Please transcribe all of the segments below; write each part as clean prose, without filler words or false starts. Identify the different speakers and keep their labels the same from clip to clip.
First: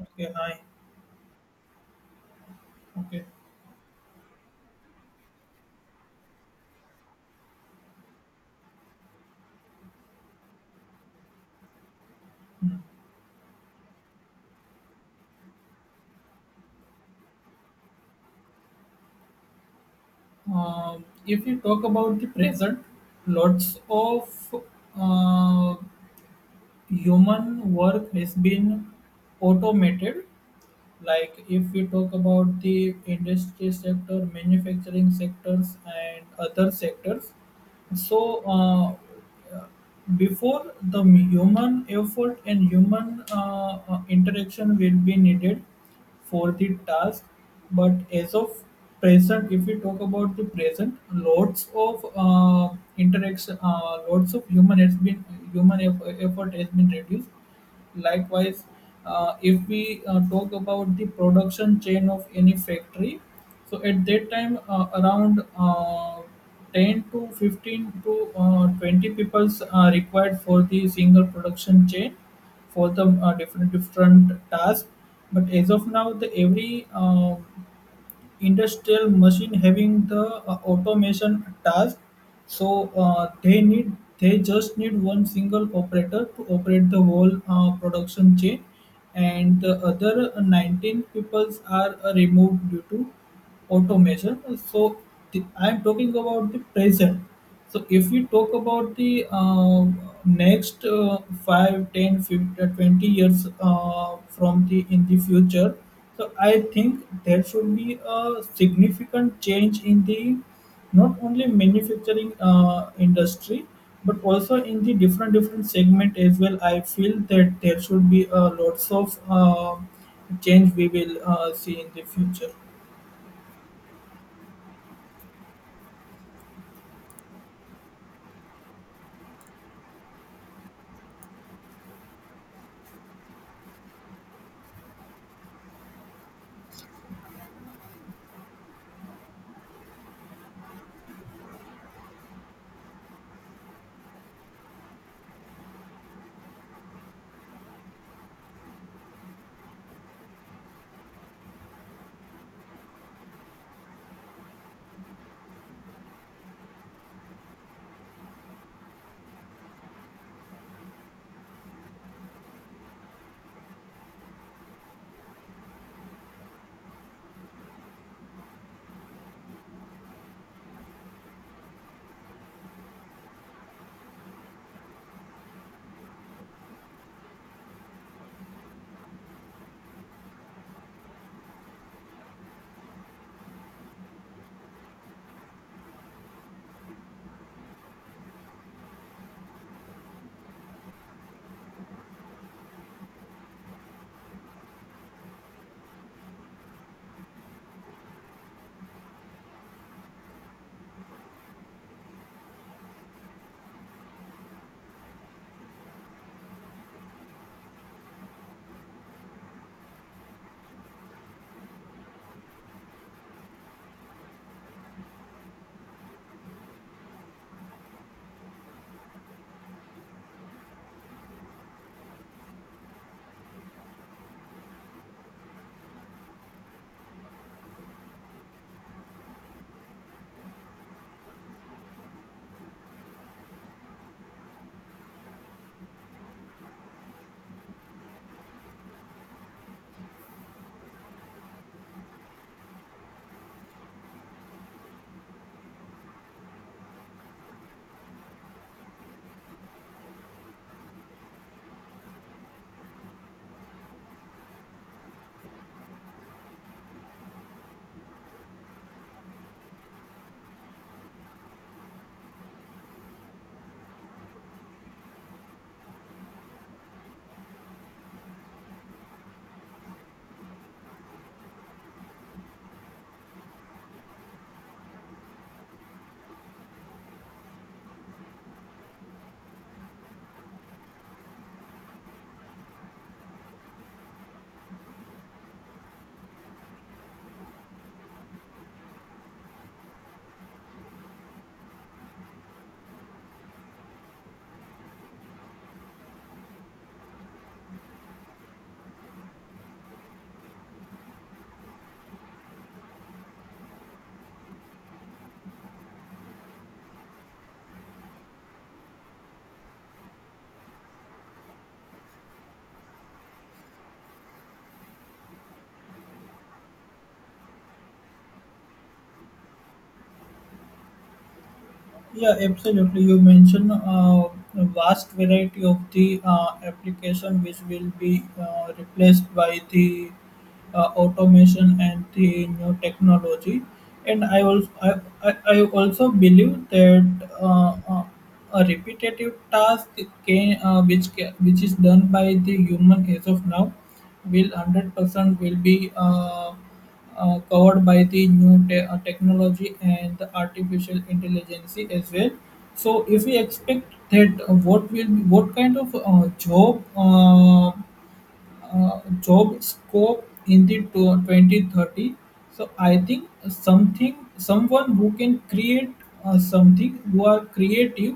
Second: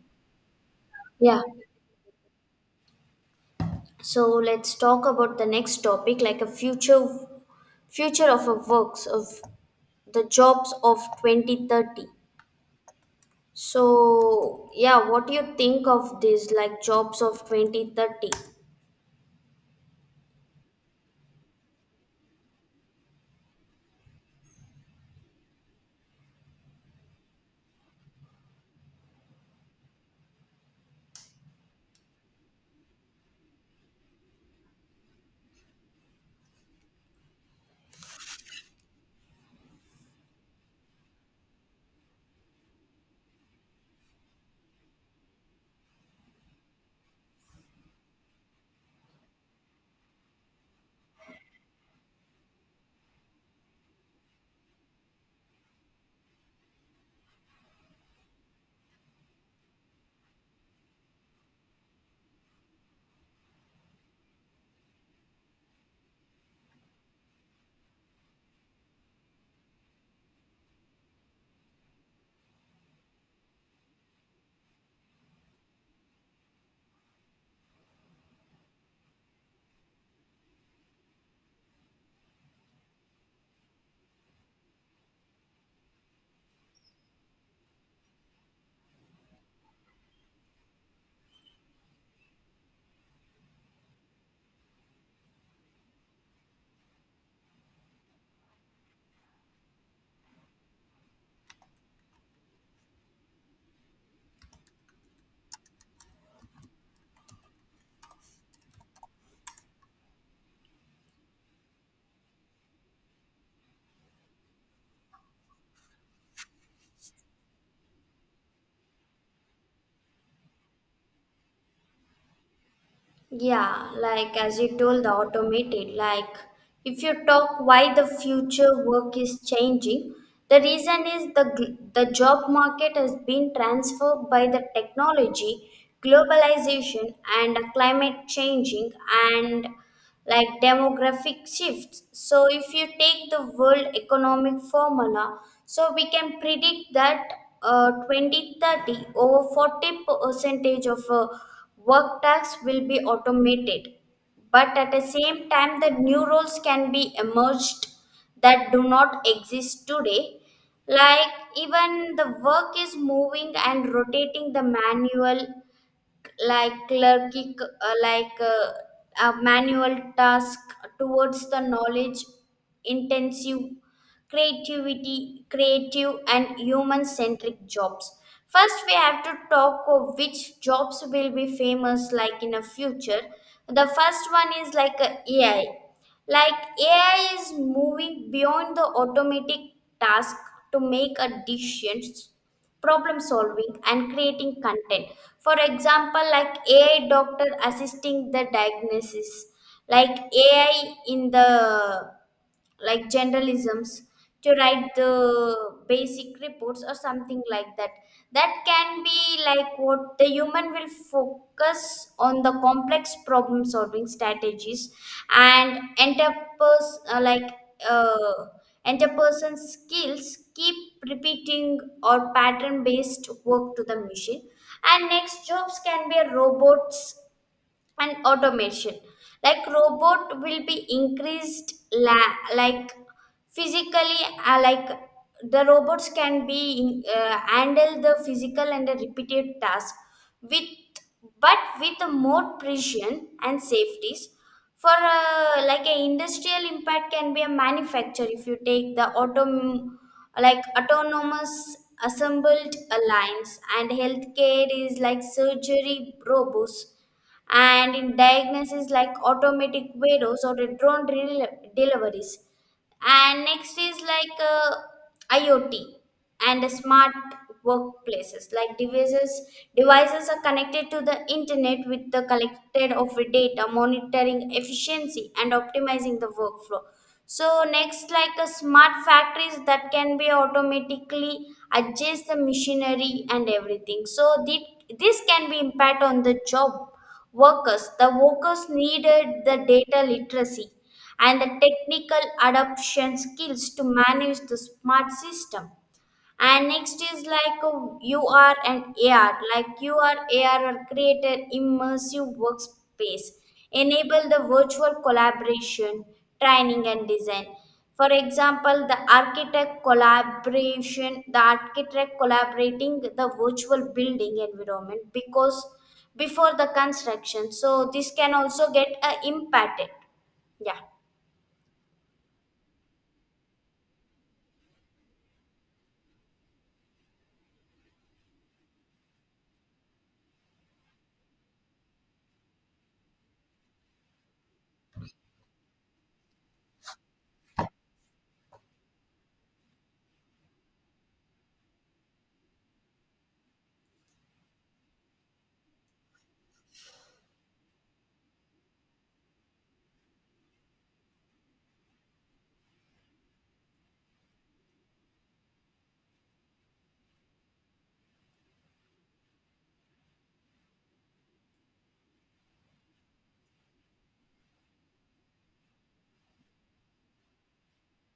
Speaker 1: Okay, hi.
Speaker 2: Yeah.
Speaker 1: Okay.
Speaker 2: So let's talk about the next topic, like a future future of a works of the jobs of 2030.
Speaker 1: Hmm.
Speaker 2: So yeah, what do you think of this like jobs of 2030?
Speaker 1: If you talk about the present, lots of uh, human work has been automated. Like if we talk about the industry sector, manufacturing sectors, and other sectors. So, before the human effort and human interaction will be needed for the task, but as of present, if we talk about the present, lots of interaction, lots of human effort has been reduced. Likewise, if we talk about the production chain of any factory, so at that time, around 10 to 15 to 20 peoples are required for the single production chain for the different different tasks. But as of now, the every industrial machine having the automation task, so they just need one single operator to operate the whole production chain, and the other 19 peoples are removed due to automation. So I'm talking about the present. So if we talk about the next 5, 10, 15, 20 years from the in the future, so I think there should be a significant change in the not only manufacturing industry but also in the different different segment as well. I feel that there should be lots of change we will see in the future.
Speaker 2: Yeah, like as you told, the automated. Like, if you talk why the future work is changing, the reason is the job market has been transformed by the technology, globalization, and climate changing, and like demographic shifts. So, if you take the world economic formula, so we can predict that 2030 over 40% percentage of work tasks will be automated. But at the same time, the new roles can be emerged that do not exist today. Like even the work is moving and rotating the manual like clergy, like a manual task towards the knowledge intensive creativity, creative, and human centric jobs. First, we have to talk of which jobs will be famous like in the future. The first one is like a AI. Like AI is moving beyond the automatic task to make a decisions, problem solving and creating content. For example, like AI doctor assisting the diagnosis, like AI in the like generalisms to write the basic reports or something like that. That can be like what the human will focus on the complex problem solving strategies and enterpers, like uh, interpersonal skills, keep repeating or pattern based work to the machine. And next jobs can be robots and automation. Like robot will be increased like physically, like the robots can be handle the physical and the repetitive task with, but with a more precision and safeties for, like a industrial impact can be a manufacture. If you take the auto, like autonomous assembled lines, and healthcare is like surgery robots, and in diagnosis like automatic videos or the drone deliveries. And next is like IoT and the smart workplaces, like devices. Devices are connected to the internet with the collected of the data, monitoring efficiency and optimizing the workflow. So next, like a smart factories that can be automatically adjust the machinery and everything. So this can be impact on the job workers. The workers needed the data literacy and the technical adoption skills to manage the smart system. And next is like a U R and AR. Like URAR, are created immersive workspace, enable the virtual collaboration, training and design. For example, the architect collaboration, the architect collaborating the virtual building environment because before the construction. So this can also get impacted. Yeah.
Speaker 1: Yeah, absolutely. You mentioned a vast variety of the application which will be replaced by the automation and the new technology. And I also believe that uh, uh, a repetitive task which is done by the human as of now will 100% will be covered by the new technology and the artificial intelligence as well. So if we expect that what kind of job scope in the 2030, so I think something someone who can create something who are creative,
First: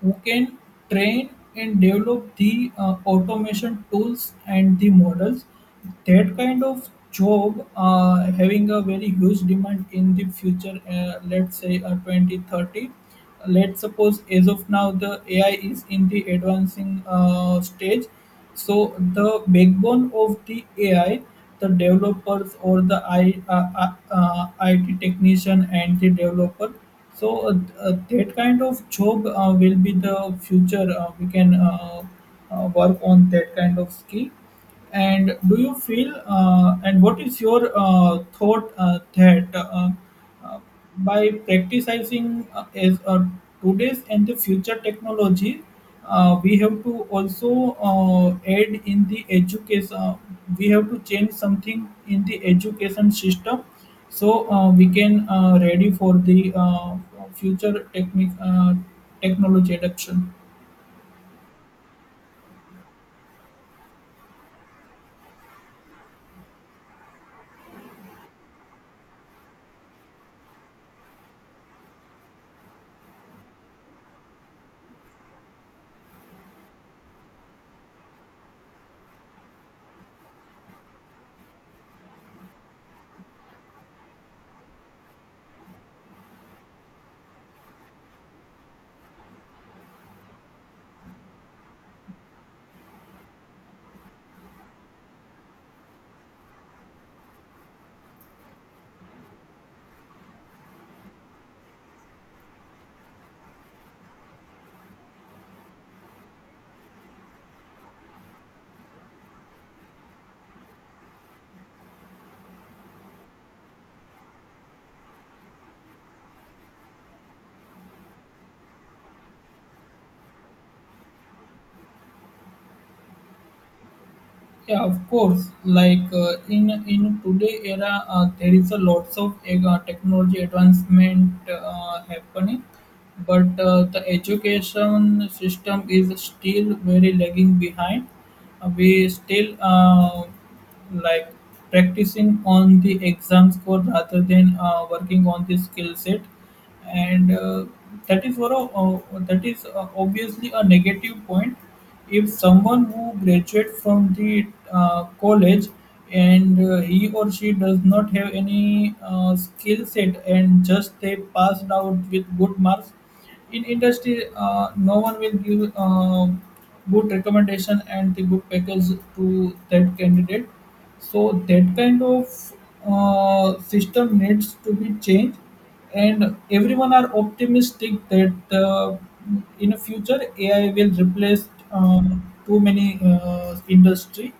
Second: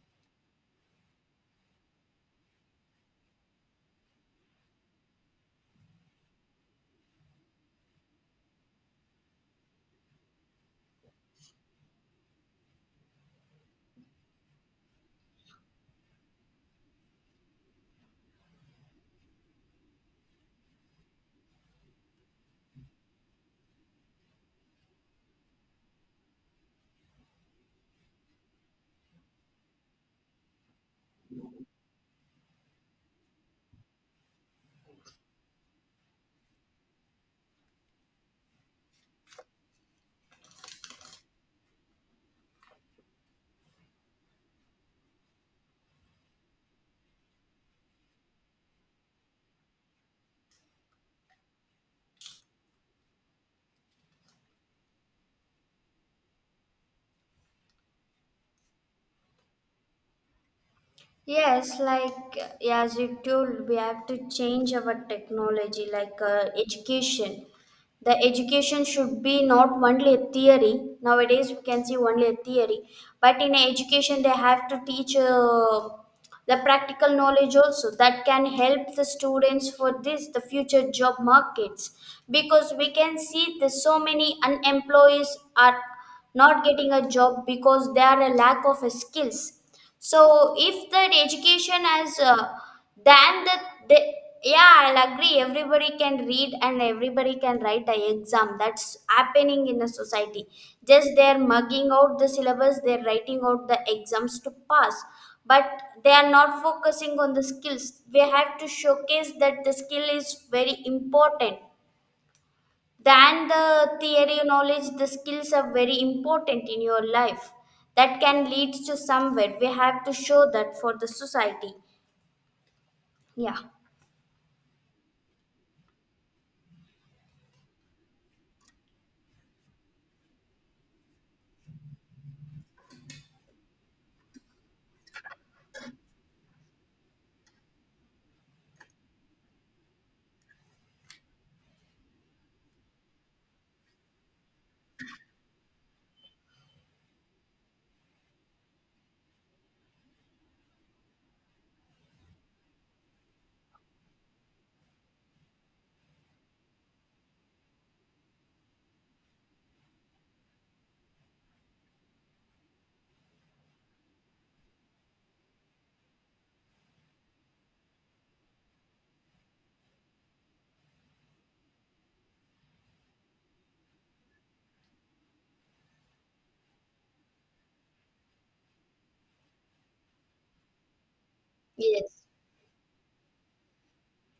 Speaker 1: who can train and develop the automation tools and the models. That kind of job having a very huge demand in the future, let's say 2030. Let's suppose as of now the AI is in the advancing stage, so the backbone of the AI, the developers or the IT technician and the developer. So that kind of job will be the future. We can work on that kind of skill. And do you feel? And what is your thought that? Uh, by practicing as today's and the future technology, we have to also uh, add in the education. We have to change something in the education system, so we can ready for the future technic technology adoption.
Speaker 2: Yes, like as you told, we have to change our technology, like education. The education should be not only a theory. Nowadays, we can see only a theory, but in education, they have to teach the practical knowledge also that can help the students for this the future job markets, because we can see the so many unemployees are not getting a job because there are a lack of skills. So if that education as than the, yeah, I'll agree. Everybody can read and everybody can write a exam. That's happening in a society. Just they're mugging out the syllabus, they're writing out the exams to pass, but they are not focusing on the skills. We have to showcase that the skill is very important than the theory knowledge. The skills are very important in your life. That can lead to somewhere. We have to show that for the society. Yeah.
Speaker 1: Yeah, of course. Like in today era, there is a lots of technology advancement happening, but the education system is still very lagging behind. We still like practicing on the exam score rather than working on the skill set, and that is for a, uh, that is obviously a negative point. If someone who graduates from the college and he or she does not have any skill set and just they passed out with good marks, in industry no one will give good recommendation and the good package to that candidate. So that kind of system needs to be changed, and everyone are optimistic that in future AI will replace um,
Speaker 2: Yes.
Speaker 1: too many industry.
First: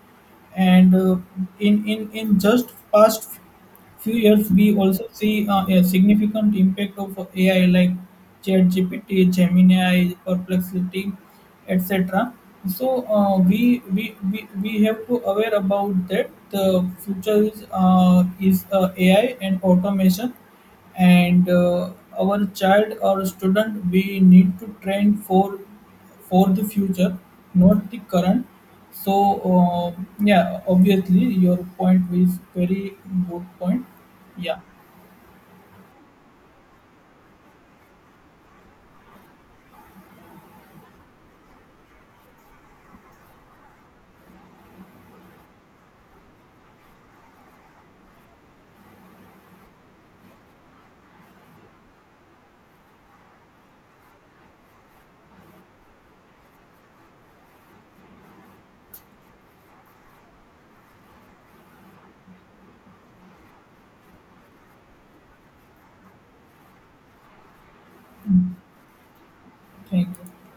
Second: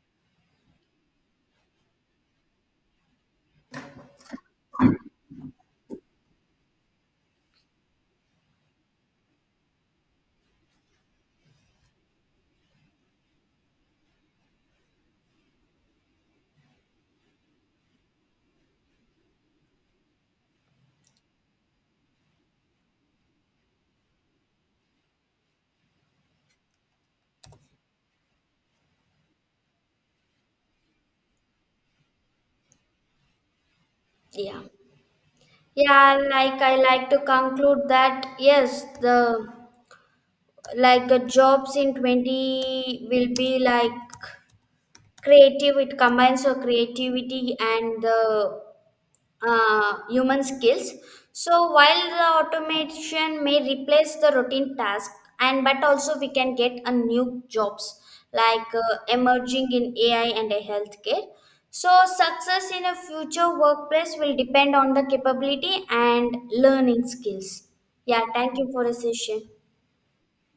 Speaker 1: And in just past few years, we also see a significant impact of AI like ChatGPT, Gemini, Perplexity, etc. So we have to aware about that. The future is AI and automation, and our child or student we need to train for the future, not the current. So yeah, obviously your point is very good point. Yeah.
Speaker 2: Yeah. Yeah, like I like to conclude that yes, the like the jobs in 20 will be like creative. It combines your creativity and the human skills. So while the automation may replace the routine task, and but also we can get a new jobs like emerging in AI and a healthcare. So success in a future workplace will depend on the capability and learning skills. Yeah,
Speaker 1: Mm.
Speaker 2: thank you for the session.
Speaker 1: Thank you.